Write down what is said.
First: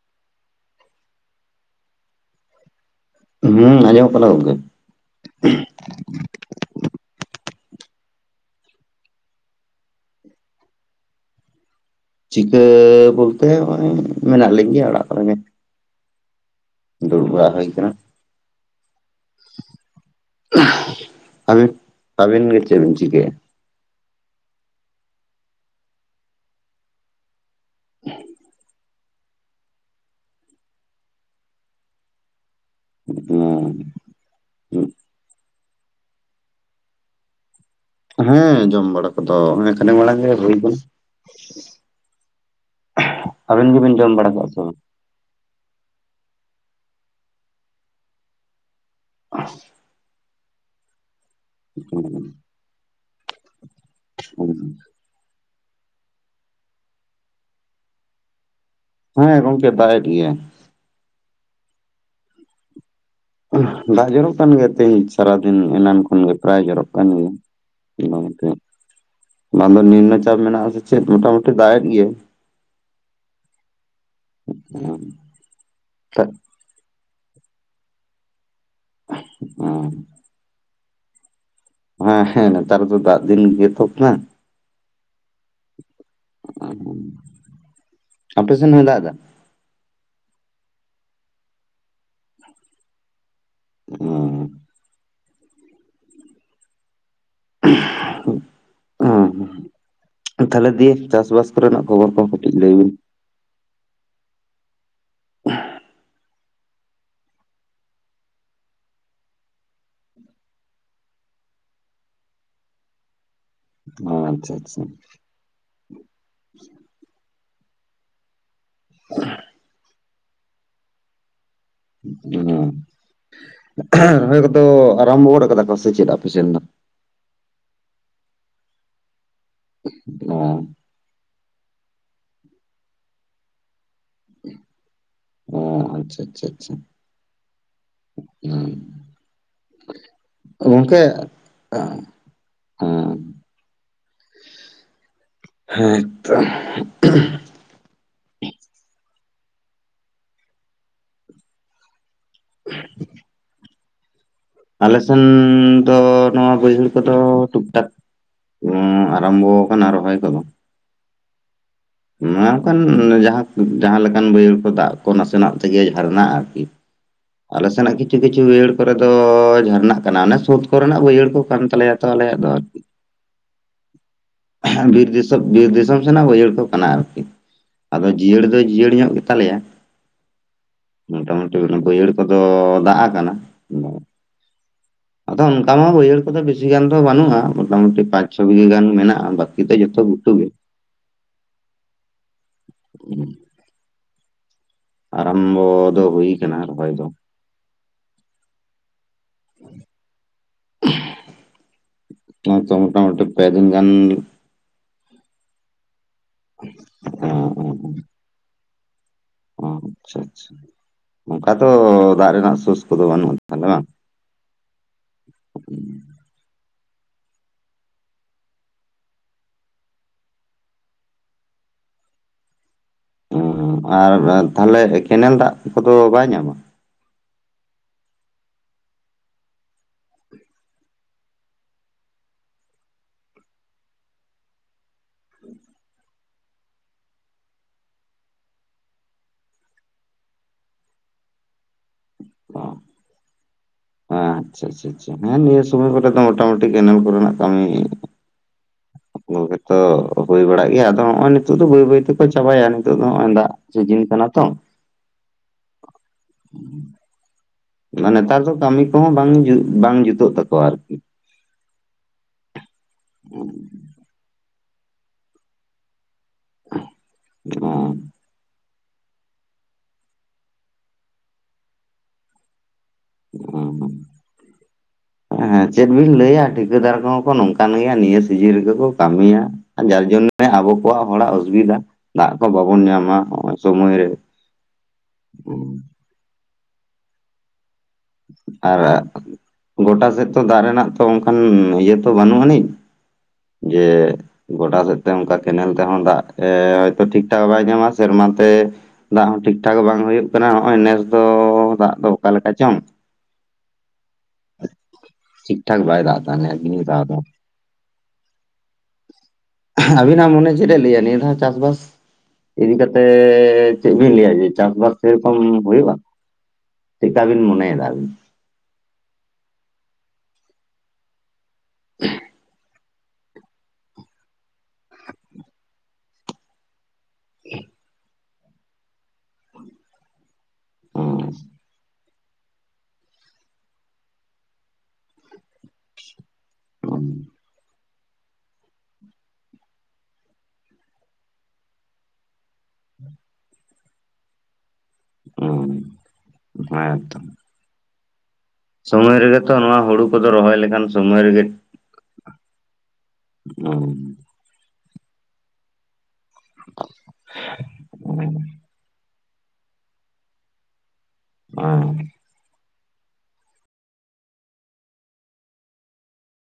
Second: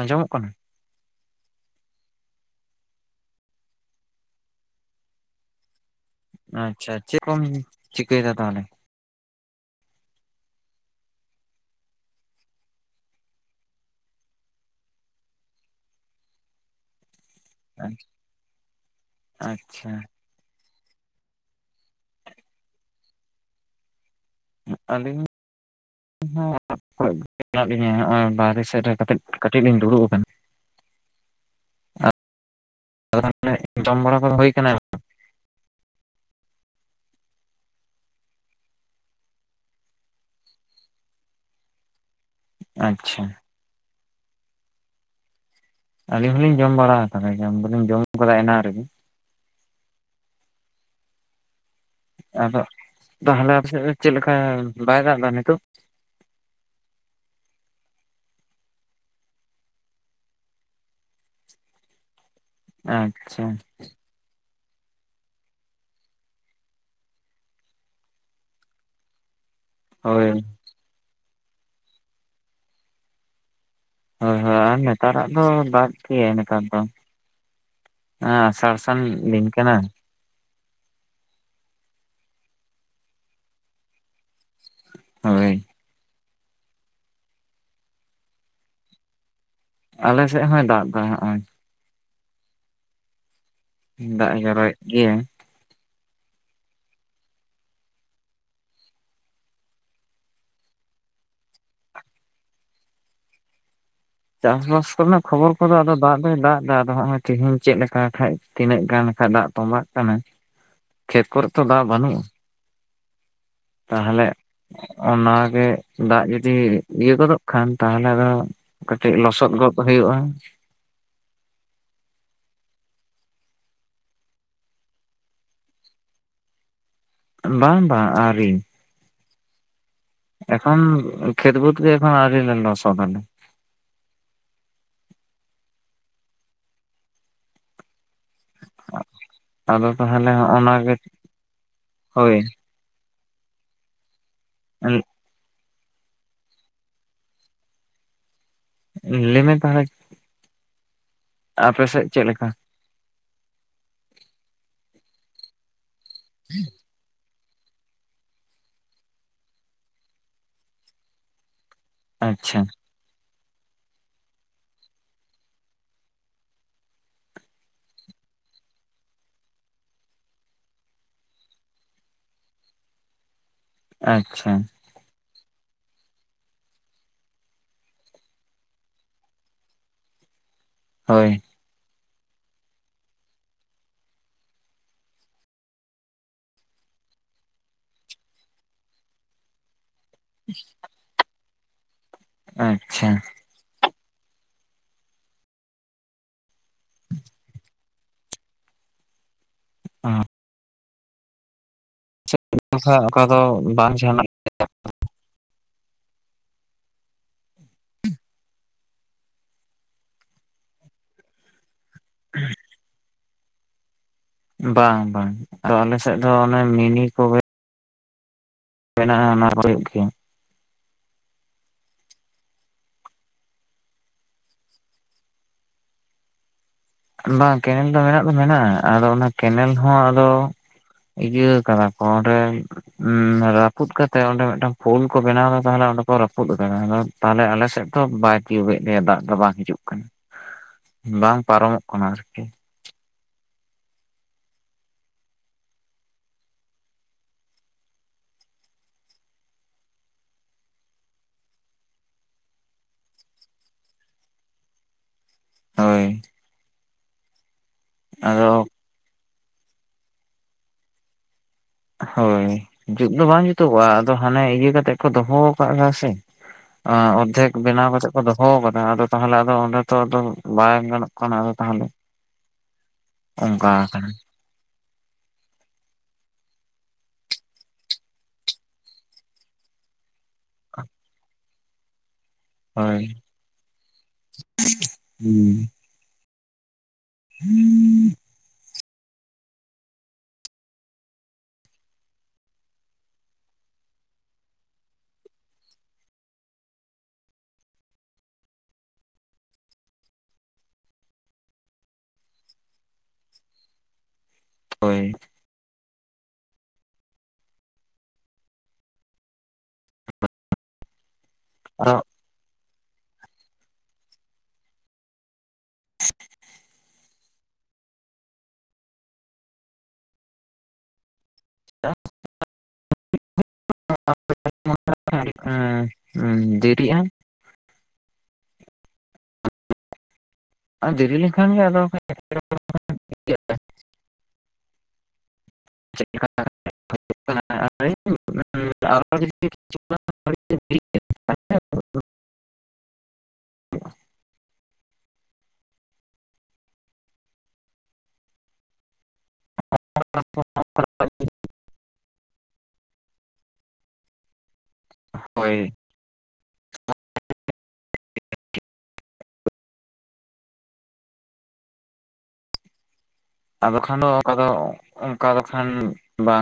ᱟᱸᱡᱚᱢᱚᱜ ᱠᱟᱱᱟ ᱦᱩᱸ ᱟᱡᱚᱢᱚᱜ ᱠᱟᱱᱟ ᱜᱚᱢᱠᱮ ᱟᱪᱷᱟ ᱪᱮᱫ ᱠᱚᱢ ᱪᱤᱠᱟᱹᱭᱟ ᱛᱟᱦᱚᱞᱮ? ᱪᱤᱠᱟᱹ ᱵᱚᱞᱛᱮ ᱱᱚᱜᱚᱭ ᱢᱮᱱᱟᱜ ᱞᱤᱧ ᱜᱮᱭᱟ ᱚᱲᱟᱜ ᱠᱚᱨᱮ ᱜᱮ ᱫᱩᱲᱩᱜ ᱵᱟᱲ [unintelligible] ᱟᱪᱷᱟ ᱟᱹᱵᱤᱱ ᱟᱵᱮᱱ ᱜᱮ ᱪᱮᱫ ᱵᱤᱱ ᱪᱤᱠᱟᱹᱭᱟ? ᱟᱹᱞᱤᱧ [unintelligible] ᱞᱤᱧᱟᱹ ᱵᱟᱦᱨᱮ ᱥᱮᱴᱮᱨ ᱠᱟᱛᱮᱫ ᱠᱟᱹᱴᱤᱡ ᱞᱤᱧ ᱫᱩᱲᱩᱵ ᱟᱠᱟᱱᱟ [unintelligible] ᱡᱚᱢ ᱵᱟᱲᱟ ᱠᱚ ᱦᱩᱭ ᱠᱟᱱᱟ ᱦᱩᱸ ᱦᱮᱸ ᱡᱚᱢ ᱵᱟᱲᱟ ᱠᱚᱫᱚ ᱠᱷᱟᱱᱮᱠ ᱢᱟᱲᱟᱝ ᱜᱮ ᱦᱩᱭ ᱠᱟᱱᱟ ᱟᱪᱷᱟ ᱟᱵᱤᱱ ᱜᱮᱵᱤᱱ ᱡᱚᱢ ᱵᱟᱲᱟ ᱟᱠᱟᱜᱼᱟ ᱥᱮ ᱵᱟᱝ? ᱟᱹᱞᱤᱧ ᱦᱚᱞᱤᱧ ᱡᱚᱢ ᱵᱟᱲᱟ ᱟᱠᱟᱫᱟ ᱡᱚᱢ ᱫᱚᱞᱤᱧ ᱡᱚᱢ ᱠᱟᱫᱟ ᱮᱱᱟᱱ ᱨᱮᱜᱮ᱾ [unintelligible] ᱟᱫᱚ ᱛᱟᱦᱚᱞᱮ ᱟᱯ ᱥᱮᱫ ᱫᱚ ᱪᱮᱫᱮᱠᱟ ᱵᱟᱭ ᱫᱟᱜ ᱮᱫᱟ ᱱᱤᱛᱳᱜ? ᱦᱮᱸ ᱜᱚᱝᱠᱮ ᱫᱟᱜ ᱮᱜ ᱜᱮᱭᱟᱭ ᱦᱮᱸ ᱟᱪᱷᱟ ᱫᱟᱜ ᱡᱚᱨᱚᱢ ᱠᱟᱱ ᱜᱮᱛᱮ ᱛᱮᱧᱪ ᱥᱟᱨᱟ ᱫᱤᱱ ᱮᱱᱟᱱ ᱠᱷᱚᱱᱜᱮ ᱯᱨᱟᱭ ᱡᱚᱨᱚᱜ ᱠᱟᱱ ᱜᱮᱭᱟ ᱚᱱᱟᱛᱮ ᱵᱟᱝ ᱫᱚ ᱱᱤᱢᱱᱚ ᱦᱳᱭ ᱪᱟᱯ ᱢᱮᱱᱟᱜ ᱟᱥᱮ ᱪᱮᱫ ᱢᱳᱴᱟᱢᱩᱴᱤ ᱫᱟᱜᱮᱫ ᱜᱮ ᱦᱳᱭ ᱦᱳᱭ ᱟᱨ ᱱᱮᱛᱟᱨᱟᱜ ᱫᱚ ᱫᱟᱜ ᱜᱮ ᱱᱮᱛᱟᱨ ᱫᱚ ᱟᱥᱟᱲ ᱥᱟᱱ ᱟᱱ ᱞᱤᱝᱠ ᱠᱟᱱᱟ ᱦᱮᱸ ᱦᱮᱸᱱᱮᱛᱟᱨ ᱛᱚ ᱫᱟᱜ ᱫᱤᱱ ᱜᱮ ᱛᱚ ᱠᱟᱱᱟ ᱦᱳᱭ ᱚᱸ ᱚᱯᱮ ᱥᱮᱱ ᱦᱚᱧ ᱫᱟᱜ ᱮᱫᱟ? ᱟᱞᱮ ᱥᱮᱫ ᱦᱚᱧ ᱫᱟᱜ ᱮᱫᱟ ᱦᱚᱸᱜᱼᱚᱭ᱾ ᱫᱟᱜ ᱮ ᱡᱚᱨᱚᱭᱮᱫ ᱜᱮᱭᱟᱭ [inaudible] ᱛᱟᱦᱚᱞᱮ ᱫᱤᱭᱮ ᱪᱟᱥᱵᱟᱥ ᱠᱚᱨᱮᱱᱟᱜ ᱠᱷᱚᱵᱚᱨ ᱠᱚᱦᱚᱸ ᱠᱟᱹᱴᱤᱡ ᱞᱟᱹᱭ ᱵᱤᱱ ᱪᱟᱥᱵᱟᱥ ᱠᱚᱨᱮᱱᱟᱜ ᱠᱷᱚᱵᱚᱨ ᱠᱚᱫᱚ ᱟᱫᱚ ᱫᱟᱜ ᱫᱚᱭ ᱫᱟᱜ ᱮᱫᱟ ᱟᱫᱚ ᱱᱚᱜ ᱚᱭ ᱛᱮᱦᱮᱧ ᱪᱮᱫ ᱞᱮᱠᱟ ᱠᱷᱟᱡ ᱛᱤᱱᱟᱹᱜ ᱜᱟᱱ ᱟᱠᱟᱱ ᱫᱟᱜ ᱛᱚᱸᱵᱟᱜ ᱠᱟᱱᱟ ᱠᱷᱮᱛ ᱠᱚᱨᱮ ᱛᱚ ᱫᱟᱜ ᱵᱟᱹᱱᱩᱜᱼᱟ ᱛᱟᱦᱚᱞᱮ ᱟᱪᱪᱷᱟ ᱟᱪᱪᱷᱟ ᱚᱱᱟ ᱜᱮ ᱫᱟᱜ ᱡᱩᱫᱤ ᱤᱭᱟᱹ ᱜᱚᱫᱚᱜ ᱠᱷᱟᱱ ᱛᱟᱦᱚᱞᱮ ᱫᱚ ᱠᱟᱹᱴᱤᱡ ᱞᱚᱥᱚᱫ ᱜᱚᱫ ᱦᱩᱭᱩᱜᱼᱟ ᱦᱚᱸ ᱨᱚᱦᱚᱭ ᱠᱚᱫᱚ ᱟᱨᱟᱢᱵᱚ ᱜᱚᱫ ᱠᱟᱫᱟ ᱠᱚ ᱥᱮ ᱪᱮᱫ ᱟᱯᱮ ᱥᱮᱫ ᱫᱚ? ᱵᱟᱝ ᱵᱟᱝ ᱟᱹᱣᱨᱤ ᱚ ᱮᱠᱷᱚᱱ ᱠᱷᱮᱛ ᱵᱟᱹᱫ ᱜᱮ ᱮᱠᱷᱚᱱ ᱟᱣᱨᱤ ᱞᱮ ᱞᱚᱥᱚᱫᱟ ᱚ ᱟᱪᱪᱷᱟ ᱟᱪᱪᱷᱟ ᱟᱪᱪᱷᱟ ᱦᱮᱸ ᱟᱫᱚ ᱛᱟᱦᱚᱞᱮ ᱦᱚᱸᱜ ᱚᱱᱟ ᱜᱮ ᱦᱳᱭ ᱦᱮᱸ [unintelligible] ᱦᱮᱸᱛᱚ [unintelligible] ᱞᱟᱹᱭᱢᱮ ᱛᱟᱦᱚᱞᱮ ᱟᱯᱮ ᱥᱮᱫ ᱪᱮᱫ ᱞᱮᱠᱟ? ᱟᱞᱮ ᱥᱮᱱ ᱫᱚ ᱱᱚᱶᱟ ᱵᱟᱹᱭᱡᱦᱟᱹᱲ ᱠᱚᱫᱚ ᱴᱩᱠᱴᱟᱠ ᱟᱨᱟᱢᱵᱚ ᱠᱟᱱᱟ ᱨᱚᱦᱚᱭ ᱠᱚᱫᱚ ᱱᱚ ᱟᱪᱪᱷᱟ ᱚᱱᱠᱟᱱ ᱡᱟᱦᱟ ᱞᱮᱠᱟᱱ ᱵᱟᱹᱭᱦᱟᱹᱲ ᱠᱚ ᱫᱟᱜ ᱠᱚ ᱱᱟᱥᱮᱱᱟᱜ ᱛᱮᱜᱮ ᱡᱷᱟᱨᱱᱟᱜ-ᱟ ᱟᱨᱠᱤ ᱟᱞᱮ ᱥᱮᱱᱟᱜ ᱠᱤᱪᱷᱩ ᱠᱤᱪᱷᱩ ᱵᱭᱦᱟᱹᱲ ᱠᱚᱨᱮ ᱫᱚ ᱡᱷᱟᱨᱱᱟᱜ ᱠᱟᱱᱟ ᱚᱱᱮ ᱥᱳᱫᱽ ᱠᱚᱨᱮᱱᱟᱜ ᱵᱟᱹᱭᱦᱟᱹᱲ ᱠᱚ ᱠᱟᱱ ᱛᱟᱞᱮᱭᱟ ᱛᱟᱦᱞᱮ ᱟᱫᱚ ᱟᱪᱪᱷᱟ ᱵᱤᱨ ᱫᱤᱥᱚᱢ ᱵᱤᱨ ᱫᱤᱥᱚᱢ ᱥᱮᱱᱟᱜ ᱵᱟᱹᱭᱦᱟᱹᱲ ᱠᱚ ᱚᱱᱟ ᱟᱨᱠᱤ, ᱟᱫᱚ ᱡᱤᱭᱟᱹᱲ ᱫᱚ ᱡᱤᱭᱟᱹᱲ ᱧᱚᱜ ᱜᱮ ᱛᱟᱞᱮᱭᱟ ᱦᱳᱭ ᱢᱚᱴᱟᱢᱩᱴᱤ ᱵᱟᱹᱭᱦᱟᱹᱲ ᱠᱚᱫᱚ ᱫᱟᱜ ᱟᱠᱟᱱᱟ [inaudible] ᱟᱫᱚ ᱚᱱᱠᱟ ᱢᱟ ᱵᱟᱹᱦᱟᱹᱲ ᱠᱚᱫᱚ ᱵᱮᱥᱤ ᱜᱟᱱ ᱫᱚ ᱵᱟᱱᱩᱜ-ᱟ ᱢᱚᱴᱟᱢᱩᱴᱤ ᱯᱟᱸᱪ ᱪᱷᱚ ᱵᱤᱜᱷᱟᱹ ᱜᱟᱱ ᱢᱮᱱᱟᱜ-ᱟ ᱵᱟᱠᱤ ᱫᱚ ᱡᱷᱚᱛᱚ ᱵᱩᱴᱟᱹ ᱟᱪᱪᱷᱟ ᱟᱨᱟᱢᱻᱵᱚ ᱫᱚ ᱦᱩᱭ ᱭᱟᱠᱟᱱᱟ ᱨᱚᱦᱚᱭ ᱫᱚ, [inaudible] [inaudible] [inaudible] ᱱᱚᱜᱼᱚᱭ ᱛᱚ [unintelligible] ᱚᱠᱟ ᱢᱚᱴᱟᱢᱩᱴᱤ ᱫᱚ ᱯᱮ ᱫᱤᱱ ᱜᱟᱱ ᱵᱟᱦᱟ [unintelligible] [unintelligible] ᱚ ᱟᱪᱪᱷᱟ ᱟᱪᱪᱷᱟ ᱚᱱᱠᱟ ᱛᱚ ᱫᱟᱜ ᱨᱮᱱᱟᱜ ᱥᱳᱥ ᱠᱚ ᱫᱚ ᱵᱟᱹᱱᱩᱜ ᱛᱟᱦᱞᱮ ᱵᱟᱝ, ᱵᱟᱝ ᱵᱟᱝ ᱟᱞᱮ ᱥᱮᱫ ᱫᱚ ᱚᱱᱮ ᱢᱤᱱᱤ ᱠᱚ ᱜᱮ ᱢᱮᱱᱟᱜ ᱟ ᱚᱱᱟ ᱠᱚ ᱦᱩᱭᱩᱜ ᱜᱮᱭᱟ᱾ ᱩᱸᱦ ᱟᱨ ᱛᱟᱦᱮᱞᱮ ᱠᱮᱱᱮᱞ ᱫᱟᱜ ᱠᱚᱫᱚ ᱵᱟᱭ ᱧᱟᱢᱟ? ᱵᱟᱝ ᱠᱮᱱᱮᱞ ᱫᱚ ᱢᱮᱱᱟᱜ ᱫᱚ ᱢᱮᱱᱟᱜᱼᱟ, ᱟᱫᱚ ᱚᱱᱟ ᱠᱮᱱᱮᱞ ᱦᱚᱸ ᱟᱫᱚ ᱤᱭᱟᱹ ᱟᱠᱟᱫᱟ ᱠᱚ ᱚᱸᱰᱮ ᱨᱟᱹᱯᱩᱫ ᱠᱟᱛᱮᱜ ᱚᱸᱰᱮ ᱢᱤᱫ ᱴᱟᱝ ᱯᱳᱞ ᱠᱚ ᱵᱮᱱᱟᱣ ᱮᱫᱟ ᱛᱟᱦᱞᱮ ᱚᱸᱰᱮ ᱨᱟᱹᱯᱩᱫ ᱠᱟᱱᱟ ᱟᱫᱚ ᱛᱟᱦᱞᱮ ᱟᱞᱮ ᱥᱮᱫ ᱫᱚ ᱵᱟᱭ ᱛᱤᱭᱳᱜ ᱮᱫ ᱞᱮᱭᱟ ᱫᱟᱜ ᱫᱚ ᱵᱟᱝ ᱦᱤᱡᱩᱜ ᱠᱟᱱᱟ᱾ ᱵᱟᱝ ᱯᱟᱨᱚᱢᱚᱜ ᱠᱟᱱᱟ ᱟᱨᱠᱤ ᱟᱻᱪᱷᱟ ᱟᱪᱷᱟ ᱟᱪᱷᱟ ᱱᱮᱜ ᱮ ᱱᱤᱭᱟᱹ ᱥᱚᱢᱚᱭ ᱠᱚᱨᱮ ᱫᱚ ᱢᱚᱴᱟ ᱢᱩᱴᱤ ᱠᱮᱱᱮᱞ ᱠᱚᱨᱮᱱᱟᱜ ᱠᱟᱹᱢᱤ ᱚ ᱜᱮᱛᱚ ᱦᱩᱭ ᱵᱟᱲᱟᱜ ᱜᱮᱭᱟ ᱟᱫᱚ ᱱᱚᱜᱼᱚᱭ ᱱᱤᱛᱚᱜ ᱫᱚ ᱵᱟᱹᱭ ᱵᱟᱹᱭ ᱛᱮ ᱠᱚ ᱪᱟᱵᱟ ᱭᱟ ᱱᱤᱛᱚᱜ ᱫᱚ ᱱᱚᱜᱼᱚᱭ ᱫᱟᱜ ᱪᱮᱫ ᱡᱤᱞ ᱠᱟᱱᱟ ᱛᱚ? ᱦᱳᱭ! ᱢᱟᱱᱮ ᱱᱮᱛᱟᱨ ᱟᱫᱚ ᱫᱚ ᱠᱟᱹᱢᱤ ᱠᱚ ᱦᱚᱸ ᱵᱟᱝ ᱵᱟᱝ ᱡᱩᱛᱩᱜ ᱛᱟ ᱠᱚᱣᱟ ᱟᱨᱠᱤ, ᱦᱳᱭ, ᱡᱩᱫ ᱫᱚ ᱵᱟᱝ ᱡᱩᱛᱩᱜᱚᱜᱼᱟ, ᱟᱫᱚ ᱦᱟᱱᱮ ᱤᱭᱟᱹ ᱠᱟᱛᱮᱫ ᱠᱚ ᱫᱚᱦᱚ ᱟᱠᱟᱜ ᱟ ᱟᱥᱮ, ᱟᱸ ᱚᱸᱛᱷᱮᱠ ᱵᱮᱱᱟᱣ ᱚᱸ ᱯᱟᱪᱷᱮᱫ, ᱛᱚ ᱫᱚᱦᱚ ᱟᱠᱟᱫᱟ ᱟᱫᱚ ᱛᱟᱦᱮᱞᱮ ᱟᱫᱚ ᱚᱸᱰᱮ ᱛᱚ ᱟᱫᱚ ᱵᱟᱝ ᱜᱟᱱᱚᱜ ᱠᱟᱱᱟ ᱟᱫᱚ ᱛᱟᱦᱮᱞᱮ? ᱚᱱᱠᱟ ᱦᱟᱠᱟᱱᱟ, ᱦᱮᱸ ᱪᱮᱫ ᱵᱤᱱ ᱞᱟᱹᱭᱟ ᱴᱷᱤᱠᱟᱹᱫᱟᱨ ᱠᱚ ᱦᱚᱸ ᱠᱚ ᱱᱚᱝ ᱠᱟᱱ ᱜᱮᱭᱟ ᱱᱤᱭᱟᱹ ᱥᱤᱡᱤᱱ ᱨᱮᱜᱮ ᱠᱚ ᱠᱟᱹᱢᱤᱭᱟ, ᱡᱟᱨ ᱡᱮᱢ [unintelligible] ᱟᱵᱚ ᱠᱚᱣᱟᱜ ᱦᱚᱲᱟᱜ ᱚᱡᱽᱵᱤᱫᱟ, ᱫᱟᱜ ᱠᱚ ᱵᱟᱵᱚᱱ ᱦᱳᱭ ᱧᱟᱢᱟ, ᱦᱚᱸᱜ ᱚᱭ ᱥᱚᱢᱚᱭ ᱨᱮ, [inaudible] ᱟᱨᱟᱜ, ᱜᱚᱴᱟ ᱥᱮᱫ ᱛᱚ ᱫᱟᱜ ᱨᱮᱱᱟᱜ ᱛᱚ ᱚᱸᱠᱟᱱ ᱤᱭᱟᱹ ᱛᱚ ᱵᱟᱹᱱᱩᱜ ᱟᱹᱱᱤᱡ? ᱡᱮᱻ ᱜᱚᱰᱟ ᱥᱮᱫ ᱛᱮ ᱚᱱᱠᱟ ᱠᱮᱱᱮᱞ ᱛᱮᱦᱚᱸ ᱫᱟᱜ ᱮ ᱦᱚᱭᱛᱳ ᱴᱷᱤᱠᱴᱷᱟᱠ ᱵᱟᱭ ᱧᱟᱢᱟ ᱥᱮᱨᱢᱟ ᱛᱮ ᱫᱟᱜ ᱦᱚᱸ ᱴᱷᱤᱠ ᱴᱷᱟᱠ ᱵᱟᱝ ᱦᱩᱭᱩᱜ ᱠᱟᱱᱟ, ᱱᱚᱜᱼᱚᱭ ᱱᱮᱥ ᱫᱚᱻ ᱫᱟᱜ ᱫᱚ ᱚᱠᱟ ᱞᱮᱠᱟ ᱪᱚᱝ? [inaudible] ᱦᱳᱭ! ᱴᱷᱤᱠ ᱴᱷᱟᱠ ᱵᱷᱟᱭ ᱫᱟᱜ ᱮᱫᱟ, ᱦᱮᱞᱮ ᱟᱹᱵᱤᱱ ᱜᱮ ᱫᱟ ᱵᱮᱱ, ᱟᱵᱤᱱᱟᱜ ᱢᱳᱱᱮ ᱪᱮᱫ ᱮ ᱞᱟᱹᱭᱟ, ᱱᱤᱭᱟ ᱫᱷᱟᱣ ᱪᱟᱥ ᱵᱟᱥ? ᱟᱫᱚ ᱤᱫᱤ ᱠᱟᱛᱮ ᱮᱮ ᱪᱮᱫ ᱵᱤᱱ ᱞᱟᱹᱭᱟ, ᱡᱮ ᱪᱟᱥᱼᱵᱟᱥ ᱥᱮ ᱨᱚᱠᱚᱢ ᱦᱩᱭᱩᱜᱼᱟ? ᱪᱮᱫ ᱫᱟᱜ ᱵᱤᱱ ᱢᱚᱱᱮ ᱭᱮᱫᱟ ᱟᱹᱵᱤᱱ? [unintelligible] [unintelligible] [unintelligible] ᱮᱸ ᱫᱮᱨᱤᱜᱼᱟ᱾ [inaudible] ᱫᱮᱨᱤ ᱞᱮᱱᱠᱷᱟᱱ ᱜᱮ ᱟᱫᱚ [unintelligible] [unintelligible] [inaudible] ᱦᱩᱸ ᱦᱮᱸ ᱛᱚ ᱥᱚᱢᱚᱭ ᱨᱮᱜᱮ ᱛᱚ ᱱᱚᱶᱟ ᱦᱩᱲᱩ ᱠᱚᱫᱚ ᱨᱚᱦᱚᱭ ᱞᱮᱠᱷᱟᱱ ᱥᱚᱢᱚᱭ ᱨᱮᱜᱮ ᱚᱧᱻ ᱦᱳᱭ᱾ [inaudible] ᱦᱚᱸ ᱟᱫᱚ ᱠᱷᱟᱱ ᱫᱚ ᱚᱠᱟ ᱫᱚ ᱚᱱᱠᱟ ᱫᱚ ᱠᱷᱟᱱ ᱵᱟᱝ